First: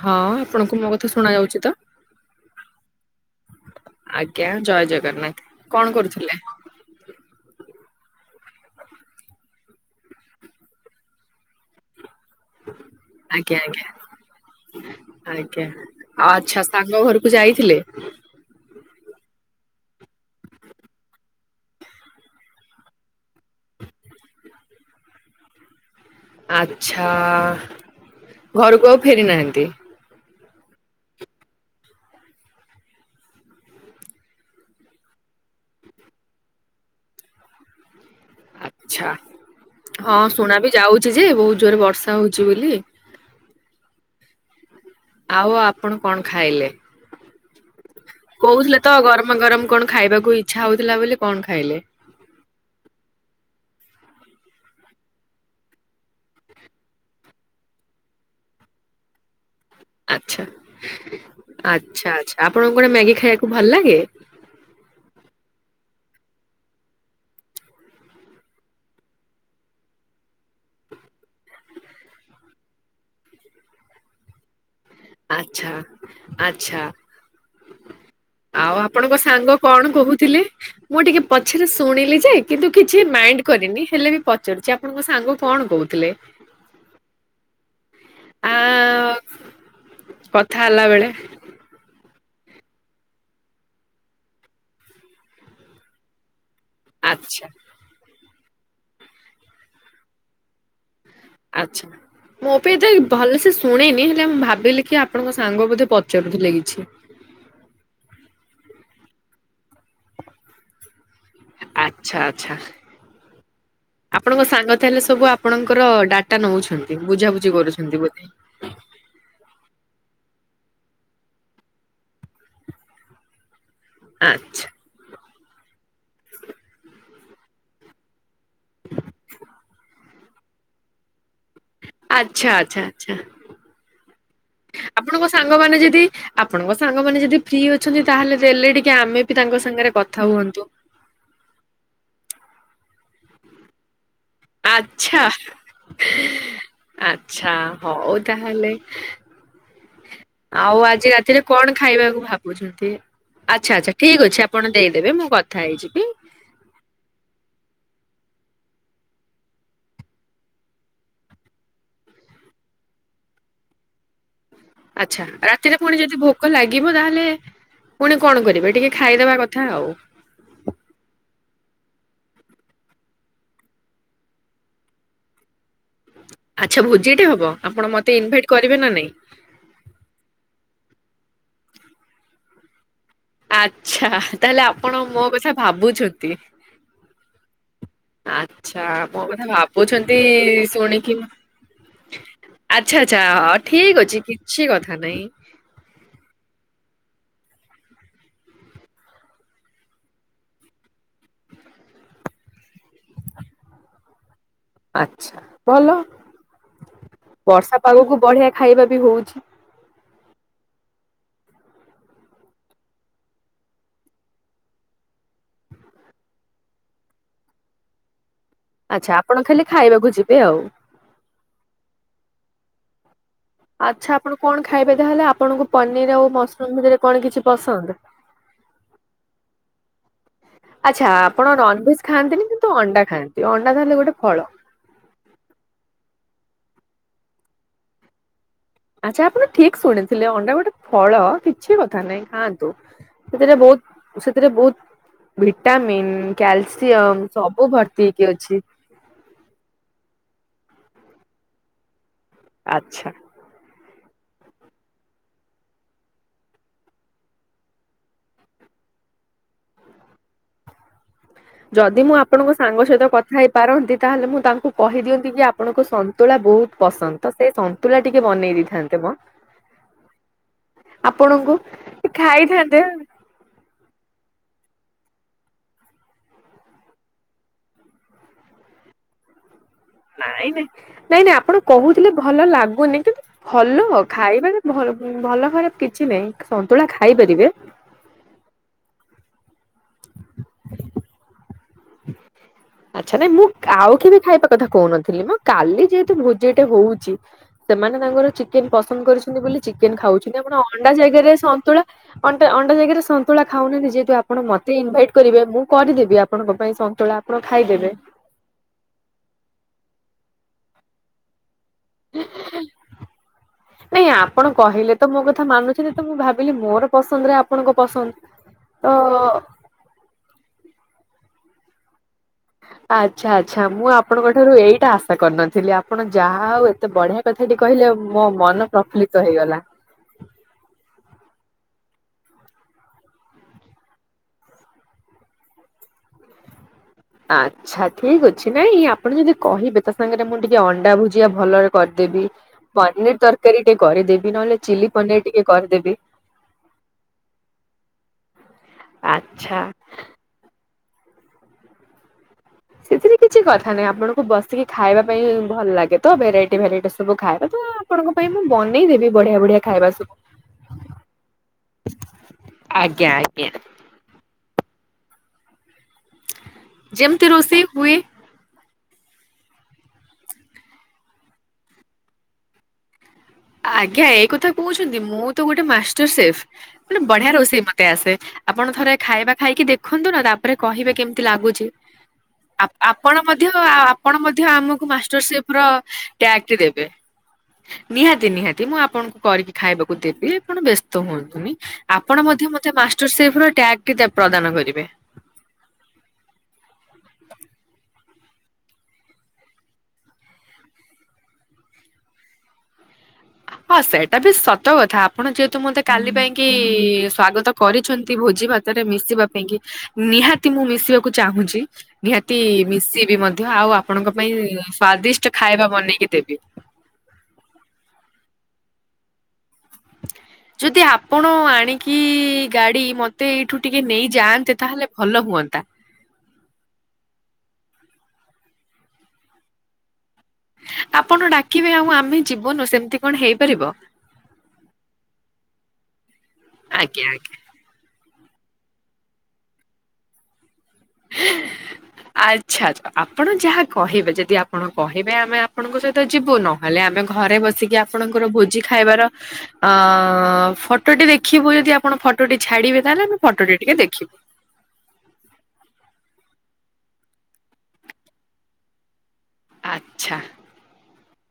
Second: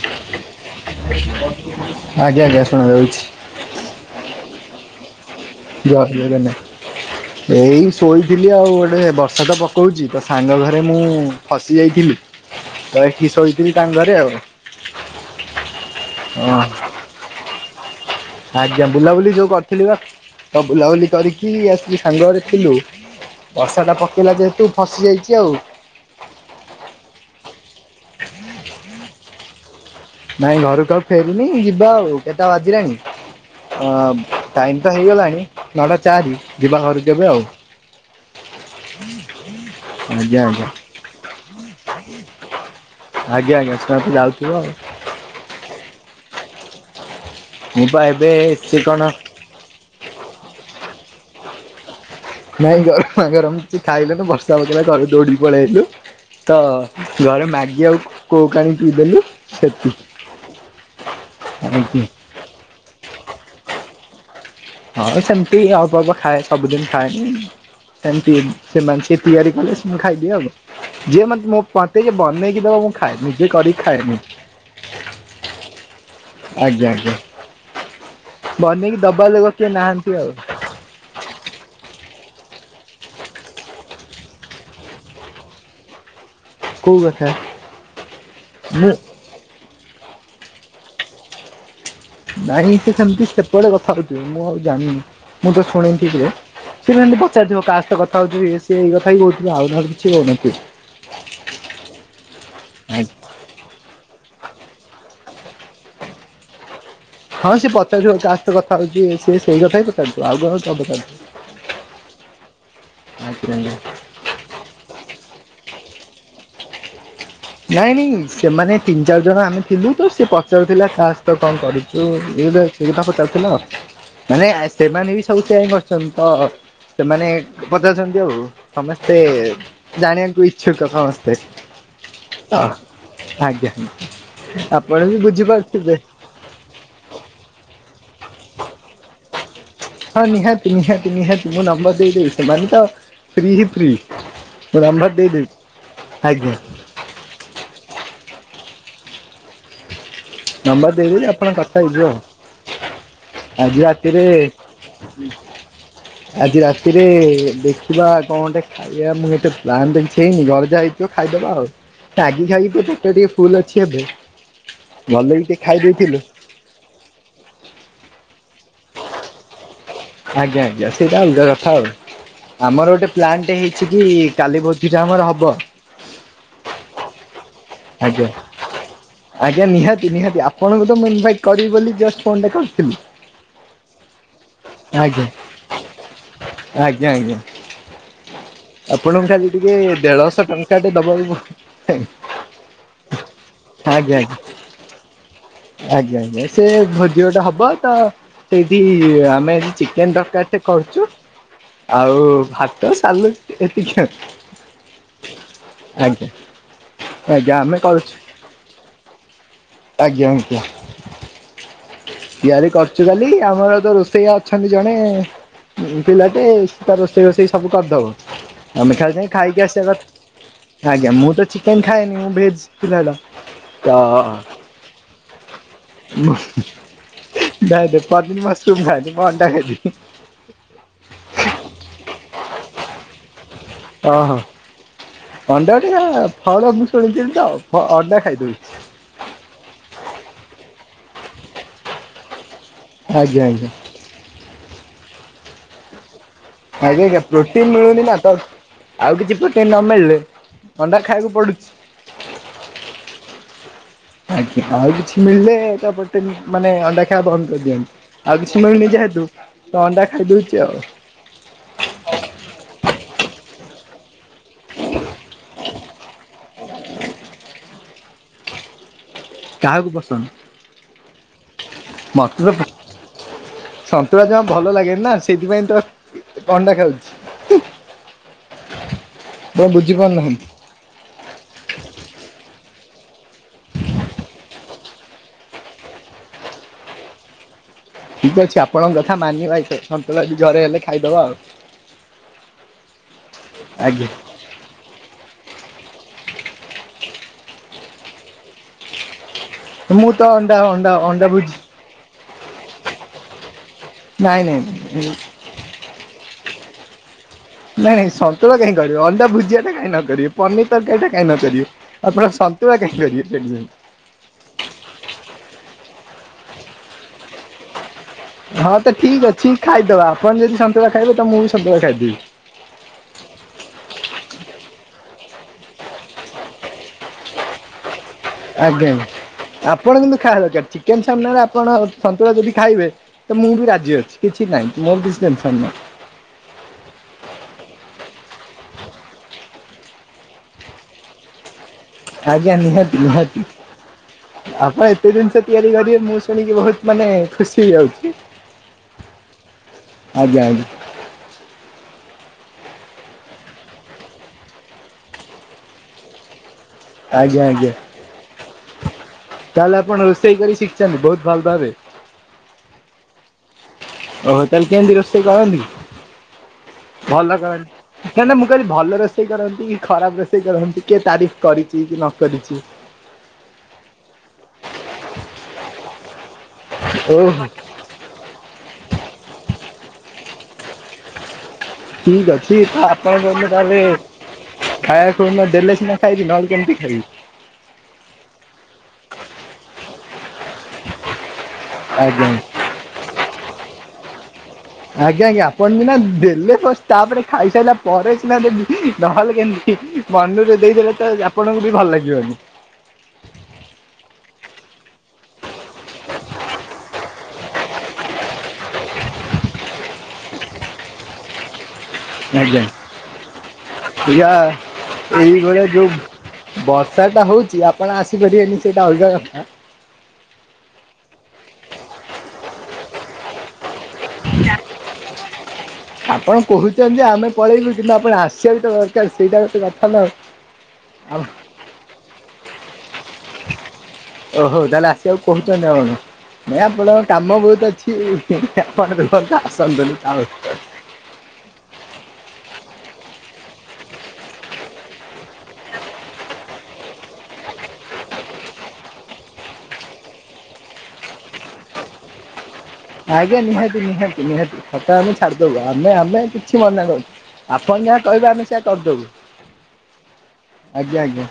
ହଁ ଆପଣଙ୍କୁ ମୋ କଥା ଶୁଣା ଯାଉଛି ତ? ଆଜ୍ଞା ଆଜ୍ଞା ଶୁଣାଯାଉଛି। ଆଜ୍ଞା ଜୟ ଜଗନ୍ନାଥ। କଣ ଜୟ କରୁଥିଲେ? ଜଗନ୍ନାଥ। [inaudible] ଏଇ ଶୋଇଥିଲି ଆଉ, ଗୋଟେ ବର୍ଷା ତ ପକଉଛି ତ ସାଙ୍ଗ ଘରେ ମୁଁ ଫସି ଯାଇଥିଲି। ତ ଏଠି ଆଜ୍ଞା ଶୋଇଥିଲି ତାଙ୍କ ଘରେ ଆଉ ଆଜ୍ଞା ଆଜ୍ଞା ହଁ ଆଛା ସାଙ୍ଗ ଘରୁ କୁ ଯାଇଥିଲେ। ଆଜ୍ଞା ବୁଲାବୁଲି ଯୋଉ କରିଥିଲି ବା, ତ ବୁଲାବୁଲି କରିକି ଆସି ସାଙ୍ଗ ଘରେ ଥିଲୁ। ବର୍ଷା ଟା ପକେଇଲା ଯେହେତୁ ଫସି ଯାଇଛି ଆଉ ଆଚ୍ଛା ଘରକୁ ଆଉ ଫେରି ନାହାନ୍ତି। ନାଇଁ ଘରକୁ ଆଉ ଫେରିନି, ଯିବା ଆଉ କେତଟା ବାଜିଲାଣି? ଅ ଟାଇମ ତ ହେଇଗଲାଣି ନଅଟା ଚାରି ଯିବା ଘରକୁ ଏବେ ଆଉ ଆଚ୍ଛା ହଁ ଆଜ୍ଞା ଶୁଣା ଆଜ୍ଞା ବିି ଯାଉଛି ଯେ ବହୁତ ଜୋରେ ବର୍ଷା ହଉଛି ବୋଲି। ଆଜ୍ଞା ଆଜ୍ଞା ଶୁଣା ତ ଯାଉଥିବ ଆଉ ଆଉ ଆପଣ କଣ ଖାଇଲେ? ମୁଁ ବା ଏବେ ସେ କହୁଥିଲେ ତ, କଣ ଗରମା ଗରମ କଣ ଖାଇବାକୁ ଇଚ୍ଛା ହଉଥିଲା ବୋଲି କଣ ଖାଇଲେ? ନାଇଁ ଗରମା ଗରମ କିଛି ଖାଇଲୁନି ବର୍ଷା ପକେଇଲା ତ ଦୌଡିକି ପଳେଇଆଇଲୁ। ତ ଘରେ ମାଗି ଆଉ କୋକ୍ ଆଣିକି ପିଇଦେଲୁ ସେତିକି। ଆଛା ଆଚ୍ଛା ଆଚ୍ଛା ଆପଣଙ୍କୁ କଣ ମ୍ୟାଗି ଖାଇବାକୁ ଭଲ ଲାଗେ? ହଁ ସେମତି ଅଳ୍ପ ଅଳ୍ପ ଖାଏ ସବୁଦିନ ଖାଏନି। ସେମିତି ସେମାନେ ସେ ତିଆରି କଲେ ସେ ମୁଁ ଖାଇଦିଏ ଆଉ ଯିଏ ମତେ ମୋ ପାଟି କେ ବନେଇକି ଦେବ ମୁଁ ଖାଏ ନିଜେ କରିକି ଖାଏନି। ଆଛା। ଆଛା ଆଜ୍ଞା ଆଜ୍ଞା ଆଉ ବନେଇକି ଆପଣଙ୍କ ଦବା ଲୋକ ସାଙ୍ଗ କିଏ କଣ ନାହାନ୍ତି ଆଉ କହୁଥିଲେ? ମୁଁ ଟିକେ ପଛରେ ଶୁଣିଲି ଯେ କିନ୍ତୁ କିଛି ମାଇଣ୍ଡ କରିନି। ହେଲେ ବି ପଚାରୁଛି ଆପଣଙ୍କ ସାଙ୍ଗ କଣ କହୁଥିଲେ? କୋଉ କଥା ଆ ନ କଥା ହେଲା ବେଳେ। ନାଇଁ ସେ ସେମିତି ସେପଟେ କଥା ହଉଥିବ। ମୁଁ ଆଉ ଜାଣିନି ମୁଁ ତ ଶୁଣିନି ଠିକରେ। ସେ ଏମିତି ଆଚ୍ଛା ପଚାରିଥିବ କାହା ସହିତ କଥା ହଉଚୁ କି ଇଏ ସିଏ ଏଇ କଥା ହିଁ କହୁଥିଲା ଆଉ ନହେଲେ କିଛି କହୁନଥିଲା? ଆଚ୍ଛା। ମୁଁ ବି ଏତେ ଭଲସେ ଶୁଣିନି ହେଲେ ମୁଁ ଭାବିଲି କି ଆପଣଙ୍କ ସାଙ୍ଗ ବୋଧେ ପଚାରୁ ଥିଲେ କିଛି। ହଁ ସିଏ ପଚାରୁଥିବ କାହା ସହ କଥା ହଉଛି ସ ସେଇ କଥା ହି ପଚାରୁଥିବ ଆଉ କଣ ପଚାରୁଛୁ? ଆଚ୍ଛା ଆଚ୍ଛା। ନାଇଁ ଆପଣଙ୍କ ସାଙ୍ଗ ତାହେଲେ ସବୁ ଆପଣଙ୍କର ଡାଟା ନଉଛନ୍ତି ବୁଝାବୁଝି କରୁଛନ୍ତି ବୋଧେ। ଏମାନେ ତିନି ଚାରି ଜଣ ଆମେ ଥିଲୁ ତ ସେ ପଚାରୁଥିଲା କା ସହିତ କଣ କରିଚୁ ଏଇ ଅଥା ସେଇ କଥା ପଚାରୁଥୁଲା ଆଉ। ମାନେ ଆ ଆଚ୍ଛା ସେମାନେ ବି ସବୁ ସେଇଆ କରଛନ୍ତି ତ, ସେମାନେ ପଚାରୁଛନ୍ତି ଆଉ। ସମସ୍ତେ ଜାଣିବାକୁ ଇଚ୍ଛୁକ ସମସ୍ତେ। ଆଚ୍ଛା ତ ଆଚ୍ଛା ଆଚ୍ଛା ଆଜ୍ଞା ଆପଣ ବି ଆପଣଙ୍କ ସାଙ୍ଗମାନେ ବୁଝିପାରୁଥିବେ ଯେଦି ଆପଣଙ୍କ ସାଙ୍ଗମାନେ ଯେଦି ଫ୍ରି ଅଛନ୍ତି, ତାହେଲେ ଦେଲେ ଟିକେ ଆମେ ବି ତାଙ୍କ ସାଙ୍ଗରେ କଥା ହଁ ହୁଅନ୍ତୁ। ନିହାତି ନିହାତି ନିହାତି, ମୁଁ ନମ୍ବର୍ ଦେଇଦେବି ସେମାନେ ତ ଫ୍ରି ହିଁ ଫ୍ରି। ମୁଁ ନମ୍ୱର୍ ଆଚ୍ଛା ଦେଇଦେବି ଆଜ୍ଞା। ଆଚ୍ଛା ହଉ ତାହଲେ। ଆଉ ନମ୍ବର ଆଜି ଦେଇଦେବି ରାତିରେ ଆପଣ କଣ କଥା ହେଇଯିବେ ଆଉ। ଖାଇବାକୁ ଭାବୁଛନ୍ତି? ଆଚ୍ଛା ଆଜି ଆଚ୍ଛା ଠିକ୍ ରାତିରେ ଅଛି ଆପଣ ଦେଇଦେବେ ମୁଁ କଥା ହେଇଯିବି। ଆଜି ରାତିରେ ଦେଖିବା କଁଟେ ଖା ଇଆ ମୁଁ ଏତେ ପ୍ଲାନ୍ ତ କିଛି ହେଇନି ଘରେ ଯାହା ହେଇଥିବ ଖାଇଦବା ଆଉ। ତାଗି ଖାଇକି ତୋ ପେଟ ଟିକେ ଫୁଲ ଅଛି ଏବେ। ଆଚ୍ଛା ଭଲ କି ଟିକେ ରାତିରେ ଖାଇ ପୁଣି ଯଦି ଦେଇଥିଲୁ। ଭୋ କ ଲାଗିବ ତାହେଲେ ପୁଣି କଣ କରିବେ ଟିକେ ଖାଇଦବା କଥା ଆଉ। ଆଜ୍ଞା, ଆଜ୍ଞା, ସେଇଟା ଅଲଗା କଥା ଆଉ। ଆମର ଗୋଟେ ପ୍ଲାନ୍ ଟେ ହେଇଛି କି କାଲି ଭୋଜିଟେ ଆମର ହବ। ଆଚ୍ଛା ଭୋଜିଟେ ହବ, ଆପଣ ମତେ ଆଜ୍ଞା ଇନଭାଇଟ୍ କରିବେ ନା ନାଇଁ? ଆଜ୍ଞା ନିହାତି ନିହାତି ଆପଣଙ୍କୁ ତ ମୁଁ ଇନଭାଇଟ୍ କରିବି ବୋଲି ଜଷ୍ଟ୍ ଫୋନ୍ ଟା କରିଥିଲି। ଆଚ୍ଛା ତାହେଲେ ଆପଣ ମୋ ଆଜ୍ଞା କଥା ଭାବୁଛନ୍ତି। ଆଜ୍ଞା ଆଜ୍ଞା ଆଚ୍ଛା ମୋ ଆପଣଙ୍କୁ କଥା ଖାଲି ଟିକେ ଭାବୁଛନ୍ତି ଦେଢଶହ ଟଙ୍କାଟେ ଶୁଣିକି ମ ଦବାକୁ ଆଚ୍ଛା ଆଚ୍ଛା ଅ ଠିକ୍ ଆଜ୍ଞା ଅଛି ଆଜ୍ଞା କିଛି କଥା ନାଇଁ। ଆଜ୍ଞା ଆଜ୍ଞା ସେ ଭୋଜି ଗୋଟେ ହବ ତ ସେଇଠି ଆମେ ଏଠି ଚିକେନ୍ ତରକାରୀଟେ କରୁଚୁ। ଆଉ ଭାତ ସାଲୁଟ୍ ଏତିକି ଆଉ। ଆଚ୍ଛା ଭଲ ଆଜ୍ଞା। ଆଜ୍ଞା ଆମେ ବର୍ଷା କରୁଛୁ ପାଗକୁ ବଢ଼ିଆ ଖାଇବା ବି ହୋଉଛି। ଆଜ୍ଞା ଆଜ୍ଞା। ତିଆରି କରଚୁ କାଲି ଆମର ତ ରୋଷେଇଆ ଅଛନ୍ତି ଜଣେ। ଉଁ ପିଲାଟେ ସିଏ ତାର ରୋଷେଇ ବଷେଇ ସବୁ କରିଦବ। ଆମେ ଆଚ୍ଛା ଖାଲି ଯାଇଁ ଆପଣ ଖାଇକି ଆସିବା ଖାଇବାକୁ ଯିବେ ଆଉ। କଥା। ଆଜ୍ଞା ମୁଁ ତ ଚିକେନ୍ ଖାଏନି ମୁଁ ଭେଜ୍ ପିଲାଟା। ଆଚ୍ଛା ଆପଣ ତ କଣ ଖାଇବେ ତାହେଲେ ଆପଣଙ୍କୁ ପନିର୍ ଆଉ ମସରୁମ୍ ଭିତରେ କଣ କିଛି ନାଇଁ ପସନ୍ଦ? ହୁଁ। ଆଚ୍ଛା ଆପଣ ନନଭେଜ୍ ଖାଆନ୍ତିନି କିନ୍ତୁ ଅଣ୍ଡା ଖାଆନ୍ତି ଅଣ୍ଡା ତାହେଲେ ଗୋଟେ ଓହୋ। ଫଳ। ଅଣ୍ଡା ଗୋଟେ କା ଫଳ ମୁଁ ଶୁଣିଥିଲି ତ ଫ ଅଣ୍ଡା ଖାଇଦୋଉଛି। ଆଚ୍ଛା ଆପଣ ଠିକ୍ ଶୁଣିଥିଲେ ଅଣ୍ଡା ଗୋଟେ ଫଳ କିଛି କଥା ନାହିଁ ଖା ଆଜ୍ଞା ସେଥିରେ ଆଜ୍ଞା। ବହୁତ ସେଥିରେ ବହୁତ ଭିଟାମନ୍। ଆଜ୍ଞା ଆଜ୍ଞା କ୍ୟାଲସିୟମ୍ ପ୍ରୋଟିନ ସବୁ ମିଳୁନି ଭର୍ତ୍ତି ନା ତ ହେଇକି ଅଛି। ଆଉ କିଛି ପୋଟିନ୍ ନ ମିଳିଲେ ଥଣ୍ଡା ଖାଇବାକୁ ପଡୁଛି। ଆଚ୍ଛା। ଆଜ୍ଞା ଆଉ କିଛି ମିଳିଲେ ତ ପୋଟିନ୍ ମାନେ ଅଣ୍ଡା ଖାଇବା ବନ୍ଦ କରିଦିଅନ୍ତି। ଆଉ କିଛି ମିଳୁନି ଯୋହେତୁ ତ ଅଣ୍ଡା ଖାଇଦୋଉଚି ଆଉ। ଯଦି ମୁଁ ଆପଣଙ୍କ ସାଙ୍ଗ ସହିତ କଥା ହେଇପାରନ୍ତି ତାହେଲେ ମୁଁ ତାଙ୍କୁ କହିଦିଅନ୍ତି କି ଆ ଆପଣଙ୍କୁ ସନ୍ତୁଳା ବୋହୁତ ପସନ୍ଦ ତ ସେ ସନ୍ତୁଳା ଟିକେ ବନେଇ ଦେଇଥାନ୍ତେ ମଁ। କାହାକୁ ପସନ୍ଦ ଆପଣଙ୍କୁ ଏ ମତେ ତ ପ- ଖାଇଥାନ୍ତେ। ସନ୍ତୁଳା ଜମା ଭଲ ଲାଗେନି ନା ସେଇଥିପାଇଁ ତ ଅଣ୍ଡା ଖାଉଛି ହୁଁ। ବ ନାଇଁ ବୁଝିପାରୁନାହାନ୍ତି? ନାଇଁ। ନାଇଁ ନାଇଁ ଆପଣ କହୁଥିଲେ ଭଲ ଲାଗୁନି କିନ୍ତୁ ଭଲ ଖାଇବାରେ ଭ ଭଲ ଖରାପ କିଛି ନାହିଁ ସନ୍ତୁଳା ଖାଇପାରିବେ। ଠିକ ଅଛି ଆପଣଙ୍କ କଥା ମାନିବା। ଏ ସନ୍ତୁଳା ଜରେ ହେଲେ ଖାଇଦବା ଆଉ। ଆଚ୍ଛା ନାଇଁ ମୁଁ ଆଉ ଆଜ୍ଞା କେ ବି ଖାଇବା କଥା କହୁନଥିଲି ମୁଁ କାଲି ଯେହେତୁ ଭୋଜିଟେ ହଉଛି। ସେମାନେ ତାଙ୍କର ଚିକେନ ପସନ୍ଦ କରିଛନ୍ତି ବୋଲି ଚିକେନ ଖାଉଛନ୍ତି ଆପଣ ଅଣ୍ଡା ଜାଗାରେ ସନ୍ତୁଳା ଅଣ୍ଟା ଅଣ୍ଡା ଜାଗାରେ ସନ୍ତୁଳା ଖାଉନାହାନ୍ତି ଯେହେୁ ଆପଣ ନାଇଁ ନାଇଁ ମତେ ଇନଭାଇଟ କରିବେ ମୁଁ କରିଦେବି ଆପଣଙ୍କ ପାଇଁ ସନ୍ତୁଳା। ଆପଣ ଖାଇଦେବେ। ନାଇଁ ନାଇଁ ସନ୍ତୁଳା କାଇଁ କରିବେ ଅଣ୍ଡା ଭୁଜିଆ ଟା କାଇଁ ନ କରିବେ ପନିର ତରକାରୀ ଟା କାଇଁ ନ କରିବେ। ଆପଣ ସନ୍ତୁଳା କାଇଁ କରିବେ ସେଠି ଯା [unintelligible] ନାଇଁ ଆପଣ କହିଲେ ତ ମୋ କଥା ମାନୁଛନ୍ତି, ତ ମୁଁ ଭାବିଲି ମୋର ପସନ୍ଦରେ ଆପଣ ଙ୍କ ପସନ୍ଦ। ହଁ ତ ଠିକ୍ ଅଛି ଖାଇଦବା ଆପଣ ଯଦି ସନ୍ତୁଳା ଖାଇବେ ତ ମୁଁ ବି ସନ୍ତୁଳା ଖାଇଦେବି। ଆଚ୍ଛା ଆଚ୍ଛା ମୁଁ ଆପଣଙ୍କ ଠାରୁ ଏଇଟା ଆଶା କରିନଥିଲି, ଆପଣ ଯାହା ଆଉ ଏତେ ବଢିଆ- ଥାଟି କହିଲେ ମୋମନ ଆଜ୍ଞା ପ୍ରଫୁଲ୍ଲିତ ହେଇଗଲା। ଆପଣ କିନ୍ତୁ ଖାଡ୍ ଦରକାର ଚିକେନ୍ ସାମ୍ନାରେ ଆପଣ ସନ୍ତୁଳା ଯଦି ଖାଇବେ। ତ ମୁଁ ବି ରାଜି ଅଛି, କିଛି ନାହିଁ ମୋର୍ ବି ଟେନ୍ ସନ୍ ନାହିଁ। ଆଚ୍ଛା ଠିକ୍ ଅଛି ନାଇଁ ଆପଣ ଯଦି କହିବେ ତା ସାଙ୍ଗରେ ମୁଁ ଟିକେ ଅଣ୍ଡା ଭୁଜିଆ ଭଲ- କରିଦେବି ଆଜ୍ଞା ନିହାତି ପନିର୍ ନିହାତି ତରକାରୀ ଟିକେ କରିଦେବି, ନ ହେଲେ ଆପଣ ଚିଲି ଏତେ ପନିର୍ ଜିନିଷ ଟିକେ ତିଆରି କରିଦେବି। କରିବେ ମୁଁ ଶୁଣିକି ବହୁତ ମାନେ ଖୁସି ହେଇଯାଉଚି। ଆଚ୍ଛା। ଆଜ୍ଞା ଆଜ୍ଞା। ସେଥିରେ କିଛି କଥା ନାହିଁ, ଆପଣଙ୍କୁ ବସିକି ଖାଇବା ପାଇଁ ଭଲ ଲାଗେ ତ, ଭେରାଇଟ୍ ଭେରାଇଟ୍ ସ୍- ସବୁ ଆଜ୍ଞା ଖାଇବେ ତ, ଆଜ୍ଞା ଆପଣଙ୍କ ପାଇଁ ମୁଁ ବନେଇ ଦେବି ବଢିଆ ବଢିଆ ତାହେଲେ ଖାଇବା ଆପଣ ସବୁ- ରୋଷେଇ କରି ଶିଖିଛନ୍ତି ବହୁତ ଭଲ ଭାବେ ଆଜ୍ଞା ଆଜ୍ଞା। ଓହୋ ତାହେଲେ କେମତି ରୋଷେଇ କରନ୍ତି, ଯେମିତି ଭଲ ରୋଷେଇ ହୁଏ କରନ୍ତି କାଇଁନା ମୁଁ କଇଲି ଭଲ ରୋଷେଇ କରନ୍ତି, କି ଖରାପ୍ ରୋଷେଇ କରନ୍ତି, କିଏ ତାରିଫ୍ କରିଚି କିଏ ନ କରିଚି। ଆଜ୍ଞା ଏଇ କଥା କହୁଛନ୍ତି ମୁଁ ତ, ଗୋଟେ ମାଷ୍ଟର ସେଫ୍ ମାନ୍ ବଢିଆ ଓହୋ ରୋଷେଇ ମା- ଏ ଆସେ ଆପଣ ଥରେ ଖାଇବା ଖାଇକି ଦେଖନ୍ତୁ ନା ତା ପରେ କହିବେ କେମିତି ଲାଗୁଚି। ଠିକ୍ ଅଛି ତ ଆପଣ ଯୋଉ ଦିନ୍ ତା ଆପଣ ମଧ୍ୟ ହେଲେ ଆମକୁ ମାଷ୍ଟର ସେଫ ଖାଇବାକୁ ର ଦେଲେ ସିନା ଖାଇବି ଟ୍ୟାଗ ନ ହେଲ୍- ଟି କେମିତି ଦେବେ। ଖାଇବ୍- ନିହାତି ନିହାତି ମୁଁ ଆପଣଙ୍କୁ କରିକି ଖାଇବାକୁ ଦେବି ଆପଣ ବ୍ୟସ୍ତ ହୁଅନ୍ତୁନି। ଆପଣ ଆଜ୍ଞା ମଧ୍ୟ- ମତେ ମାଷ୍ଟର୍ ସେଫ୍ ର ଟ୍ୟାଗ୍ ଟି ପ୍ରଦାନ କରିବେ। ଆଜ୍ଞା ଆଜ୍ଞା ଆପଣ ମିନା ଦେଲେ ଫାଷ୍ଟ ତା ପରେ ଖାଇସାରିଲା ପରେ ସିନା ଦେବି ନହେଲେ କେମିତି - ମନୁରେ ଦେଇଦେଲେ ତ ଆପଣଙ୍କୁ ବି ଭଲ ଲାଗିବନି। ହଁ ସେଇଟା ବି ସତ କଥା ଆପଣ ଯେହେତୁ ମତେ କାଲି ପାଇଁ କିି ସ୍ଵାଗତ କରିଛନ୍ତି, ଭୋଜି ଭାତ୍- ତରେ ମିଶିବା ପାଇଁ କି ନିହାତି ମୁଁ ମିଶିବାକୁ ଚାହୁଁଚି। ନିହାତି ଆଜ୍ଞା। ମିଶିବି ମଧ୍ୟ ଆଉ ଆପଣଙ୍କ ଆଜ୍ଞା ପାଇଁ ସ୍ଵାଦିଷ୍ଟ ଏଇଭଳିଆ ଖାଇବା ଯୋଉ ବନେଇକି ଦେବି। ବର୍ଷା ଟା ହଉଚି ଆପଣ ଆସିପାରିବେନି ସେଇଟା ଅଲଗା କଥା। ଯଦି ଆପଣ ଆଣିକି ଗାଡି ମତେ ଏଇଠୁ ଟିକେ ନେଇ- ଯାଆନ୍ତେ ତାହେଲେ ଭଲ ହୁଅନ୍ତା। ଆପଣ କହୁଛନ୍ତି, ଆମେ ପଳେଇବୁ କିନ୍ତୁ ଆପଣ ଆସିଆ ବି ତ ଦରକାର ସେଇଟା ହଉଚି କଥା ନା। ଆଉ। ଆପଣ ଡାକିବେ ଆଉ ଆମେ ଯିବୁନୁ ସେମିତି କଣ ହେଇପାରିବ? ଓହୋ ତାହେଲେ ଆସିବାକୁ କହୁଛନ୍ତି ଆପଣ ନାଇଁ ଆଜ୍ଞା ଆପଣଙ୍କ ଆଜ୍ଞା କାମ ବହୁତ ଅଛି। ହିଁ ହିଁ [unintelligible] [unintelligible] ଆଚ୍ଛା ଆଛା। ଆପଣ ଯାହା କହିବେ ଯଦି ଆପଣ କହିବେ ଆମେ ଆପଣଙ୍କ ସହିତ ଯିବୁନୁ ହେଲେ ଆମେ ଘରେ ବସିକି ଆପଣଙ୍କର ଭୋଜି ଖାଇବାର ଅଁ ଫଟୋ ଟେ ଦେଖିବୁ ଯଦି ଆପଣ ଫଟୋ ଟି ଛାଡିବେ। ତାହେଲେ ଆମେ ଆଜ୍ଞା ଫଟୋଟି ଟିକେ ନିହାତି ଦେଖିବୁ। ନିହାତି ନିହାତି। ଫଟ ଆମେ ଛାଡ଼ିଦେବୁ ଆମେ ଆମେ କିଛି ମନା କରିନୁ ଆପଣ ଯାହା କହିବେ ଆମେ ସେଇଆ କରିଦବୁ। ଆଚ୍ଛା। ଆଜ୍ଞା ଆଜ୍ଞା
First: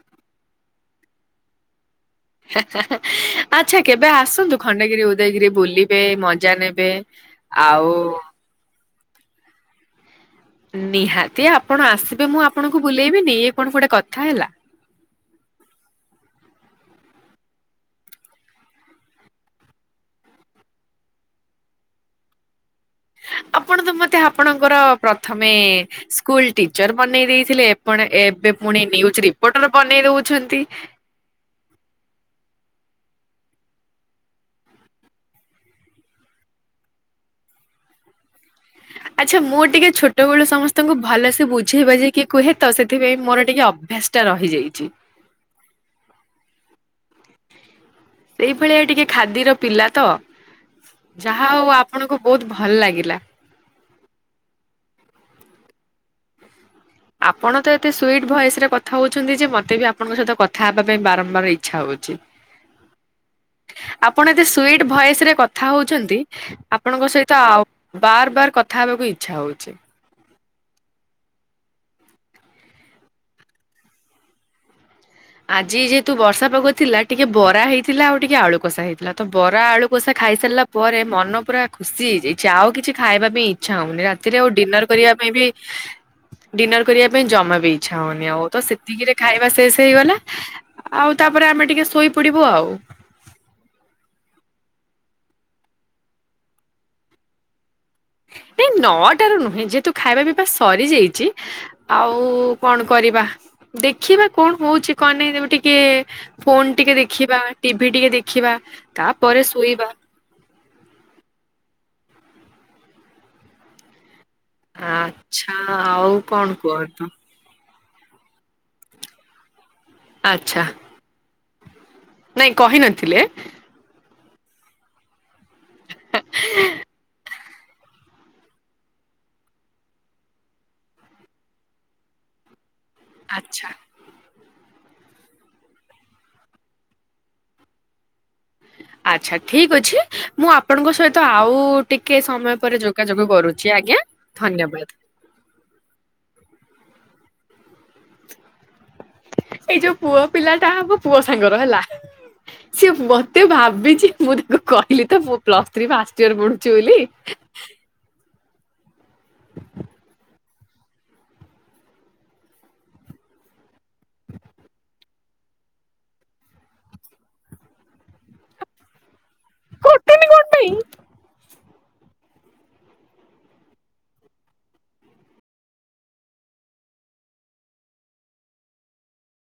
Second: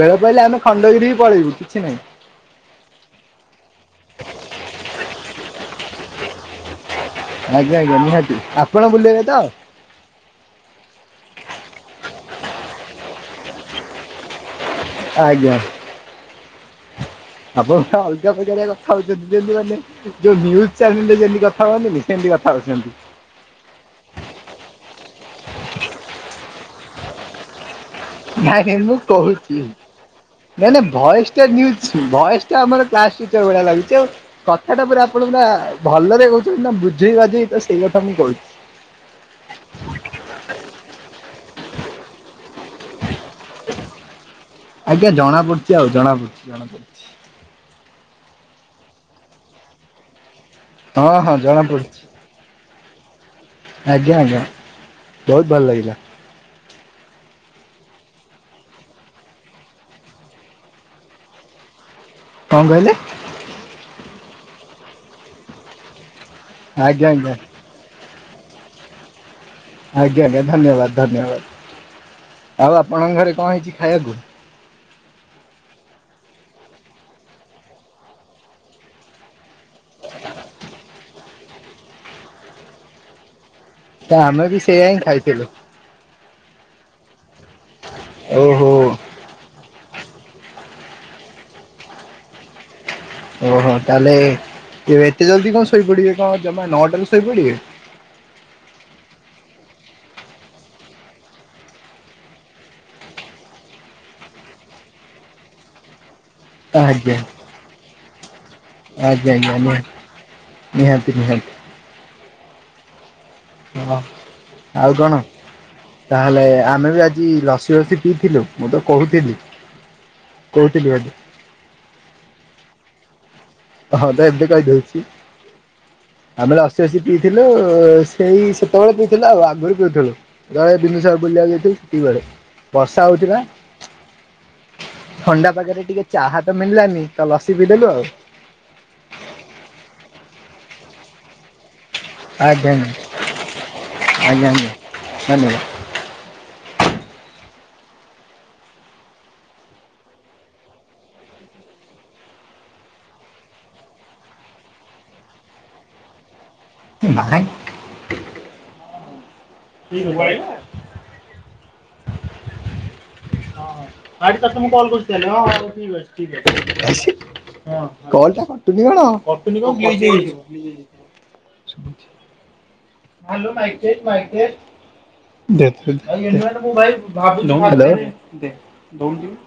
ବେଳ ପଇଲେ ଆମେ ଖଣ୍ଡଗିରି ବି ପଳେଇବୁ କିଛି ନାହିଁ। ଆଚ୍ଛା କେବେ ଆସନ୍ତୁ ଖଣ୍ଡଗିରି ଉଦୟଗିରି ବୁଲିବେ ମଜା ନେବେ। ଆଜ୍ଞା ଆଉ ଆଜ୍ଞା ନିହାତି ଆପଣ ବୁଲେଇବେ ତ? ନିହାତି ଆପଣ ଆସିବେ ମୁଁ ଆପଣଙ୍କୁ ବୁଲେଇବିିନି ଇଏ କଣ ଗୋଟେ କଥା ହେଲା। ଆଜ୍ଞା ଆପଣ ପୁରା ଆଲଗା ପକାରିଆ କଥା ହଉଛନ୍ତି ଯେଇତି ମାନେ ଯୋଉ ନ୍ୟୁଜ୍ ଚ୍ୟାନେଲ୍ ରେ ଯେଇଁତି କଥା ହୁଅନ୍ତିନି ସେଇଁତି କଥା ହଉଛନ୍ତି। ଆପଣ ତ ମତେ ଆପଣଙ୍କର ପ୍ରଥମେ ସ୍କୁଲ ଟିଚର ବନେଇ ଦେଇଥିଲେ। କଣ ଏବେ ନାଇଁ ନାଇଁ ପୁଣି ମୁଁ ନିୁଜ୍ କହୁଛି। ରିପୋର୍ଟର ବନେଇ ଦଉଛନ୍ତି। ତ ନ୍ୟୁଜ୍ ଭଏଜ୍ ଟା ଆମର କ୍ଲାସ୍ ଟିଚର ଭଳିଆ ଲାଗୁଛି ଆଉ କଥାଟା ପୁରା ଆପଣ ପୁରା ଭଲରେ କହୁଛନ୍ତି ନା ବୁଝେଇ ବାଜେଇ ତ ସେଇ କଥା ମୁଁ କହୁଛି। ଆଚ୍ଛା ମୁଁ ଟିକେ ଛୋଟ ବେଳୁ ସମସ୍ତଙ୍କୁ ଭଲସେ ବୁଝେଇ ବଝେଇକି କୁହେ ତ ସେଥିପାଇଁ ମୋର ଟିକେ ଅଭ୍ୟାସ ଟା ରହିଯାଇଛି ଜଣା ପୁଛି ଆଉ ଜଣା ପଡୁଛି ଜଣାପଡୁଛି। ସେଇଭଳିଆ ଟିକେ ଖାଦିର ପିଲା ତ ହଁ ହଁ ଯାହା ଜଣା ହଉ ପଡୁଛି ଆପଣଙ୍କ ବହୁତ ଭଲ ଲାଗିଲା। ଆଜ୍ଞା ଆଜ୍ଞା ବହୁତ ଭଲ ଲାଗିଲା। ଆପଣ ତ ଏତେ ସ୍ବିଇଟ ଭଏସ ରେ କଥା ହଉଛନ୍ତି ଯେ ମତେ ବି ଆପଣଙ୍କ ସହିତ କଥା ହେବା ପାଇଁ ବାରମ୍ବାର ଇଚ୍ଛା ହଉଛି। କଣ କହିଲେ? ଆପଣ ଏତେ ସ୍ୱଇଟ ଭଏସ ରେ କଥା ହଉଛନ୍ତି ଆଜ୍ଞା ଆପଣଙ୍କ ଆଜ୍ଞା ସହିତ ଆଉ ବାର ବାର କଥା ହେବାକୁ ଇଚ୍ଛା ହଉଛି। ଆଜ୍ଞା ଆଜ୍ଞା ଧନ୍ୟବାଦ ଧନ୍ୟବାଦ ଆଉ ଆପଣଙ୍କ ଘରେ କଣ ହେଇଛି ଖାଇବାକୁ? ଆଜି ଯେହେତୁ ବର୍ଷା ପାଗ ଥିଲା ଟିକେ ବରା ହେଇଥିଲା ଆଉ ଟିକେ ଆଳୁ କଷା ହେଇଥିଲା ତ ବରା ଆଳୁ କଷା ଖାଇସାରିଲା ପରେ ମନ ପୁରା ଖୁସି ହେଇଯାଇଛି ଆଉ କିଛି ଖାଇବା ପାଇଁ ଇଛା ହଉନି ତ ରାତିରେ ଆମେ ଆଉ ବି ଡିନର ସେଇଆ ହିଁ କରିବା ପାଇଁ ବି ଖାଇଥିଲୁ ଡିନର କରିବା ପାଇଁ ଜମା ବି ଇଚ୍ଛା ହଉନି ଆଉ ତ ଓହୋ ସେତିକିରେ ଖାଇବା ଶେଷ ହେଇଗଲା। ଆଉ ତାପରେ ଆମେ ଟିକେ ଶୋଇପଡିବୁ ଆଉ। ଓହୋ ତାହେଲେ ଏତେ ଜଲ୍ଦି କଣ ଶୋଇପଡ଼ିବେ କଣ ଜମା ନଅଟାରୁ ଶୋଇପଡ଼ିବେ। ଏଇ ନଅଟାରୁ ନୁହେଁ ଯେହେତୁ ଖାଇବା ପିଇବା ସରିଯାଇଛି ଆଉ କଣ କରିବା ଦେଖିବା କଣ ହଉଛି କଣ ନାଁ ତେବେ ଟିକେ ଫୋନ ଟିକେ ଆଜ୍ଞା ଦେଖିବା ଟିଭି ଟିକେ ଦେଖିବା ଆଜ୍ଞା ତାପରେ ଆଜ୍ଞା ନିହାତି ଶୋଇବା। ନିହାତି ନିହାତି। ହଁ ଆଉ କଣ ଆଚ୍ଛା ଆଉ ତାହେଲେ କଣ ଆମେ ବି କୁହନ୍ତୁ? ଆଜି ଲସି ଫସି ପିଇଥିଲୁ। ମୁଁ ତ କହୁଥିଲି ଆଚ୍ଛା କହୁଥିଲି ବୋଧେ? ନାଇଁ କହି ନଥିଲେ। ହଁ ତ ଏବେ କହିଦଉଛି। ଆମେ ଲସି ଫସି ପିଇଥିଲୁ ସେଇ ସେତେବେଳେ ପିଇଥିଲା ଆଉ ଆଗରୁ ପିଉଥିଲୁ ତଳେ ବିନ୍ଦୁସ ବୁଲିବାକୁ ଯାଇଥିଲୁ ସେତିକି ବେଳେ। ବର୍ଷା ହଉଥିଲା। ଆଚ୍ଛା। ଥଣ୍ଡା ପାାଗରେ ଟିକେ ଚାହା ତ ମିଳିଲାନି ତ ଲସି ପି ଦେଲୁ ଆଉ। ଆଚ୍ଛା ଠିକ୍ ଅଛି ମୁଁ ଆପଣଙ୍କ ସହିତ ଆଉ ଟିକେ ସମୟ ଆଜ୍ଞା ପରେ ଯୋଗାଯୋଗ କରୁଛି ଆଜ୍ଞା ଧନ୍ୟବାଦ। ହାଲୋ। ଏଇ ଯୋଉ ପୁଅ ପିଲାଟା ହବ ପୁଅ ସାଙ୍ଗର ହେଲା। ସିଏ ମତେ ଭାବିଛି ମୁଁ ତାକୁ କହିଲି ତ ମୁଁ ପ୍ଲସ ଥ୍ରୀ ଫାଷ୍ଟ ଇୟର ପଢୁଛି ବୋଲି। [unintelligible] ହଁ ହଁ [unintelligible] କଲ କରୁଚି ତାହାଲେ ହଁ ହଁ ଠିକ୍ ଅଛି ଠିକ୍ ଅଛି [unintelligible] କଲ ଟା କଟୁନି କଣ। ଟୁନି କଣ ବ୍ଲିଜ କଟୁନି କଣ ପାଇଁ? ହେଇଯାଇଥିବ। Hello mic test mic test. [unintelligible]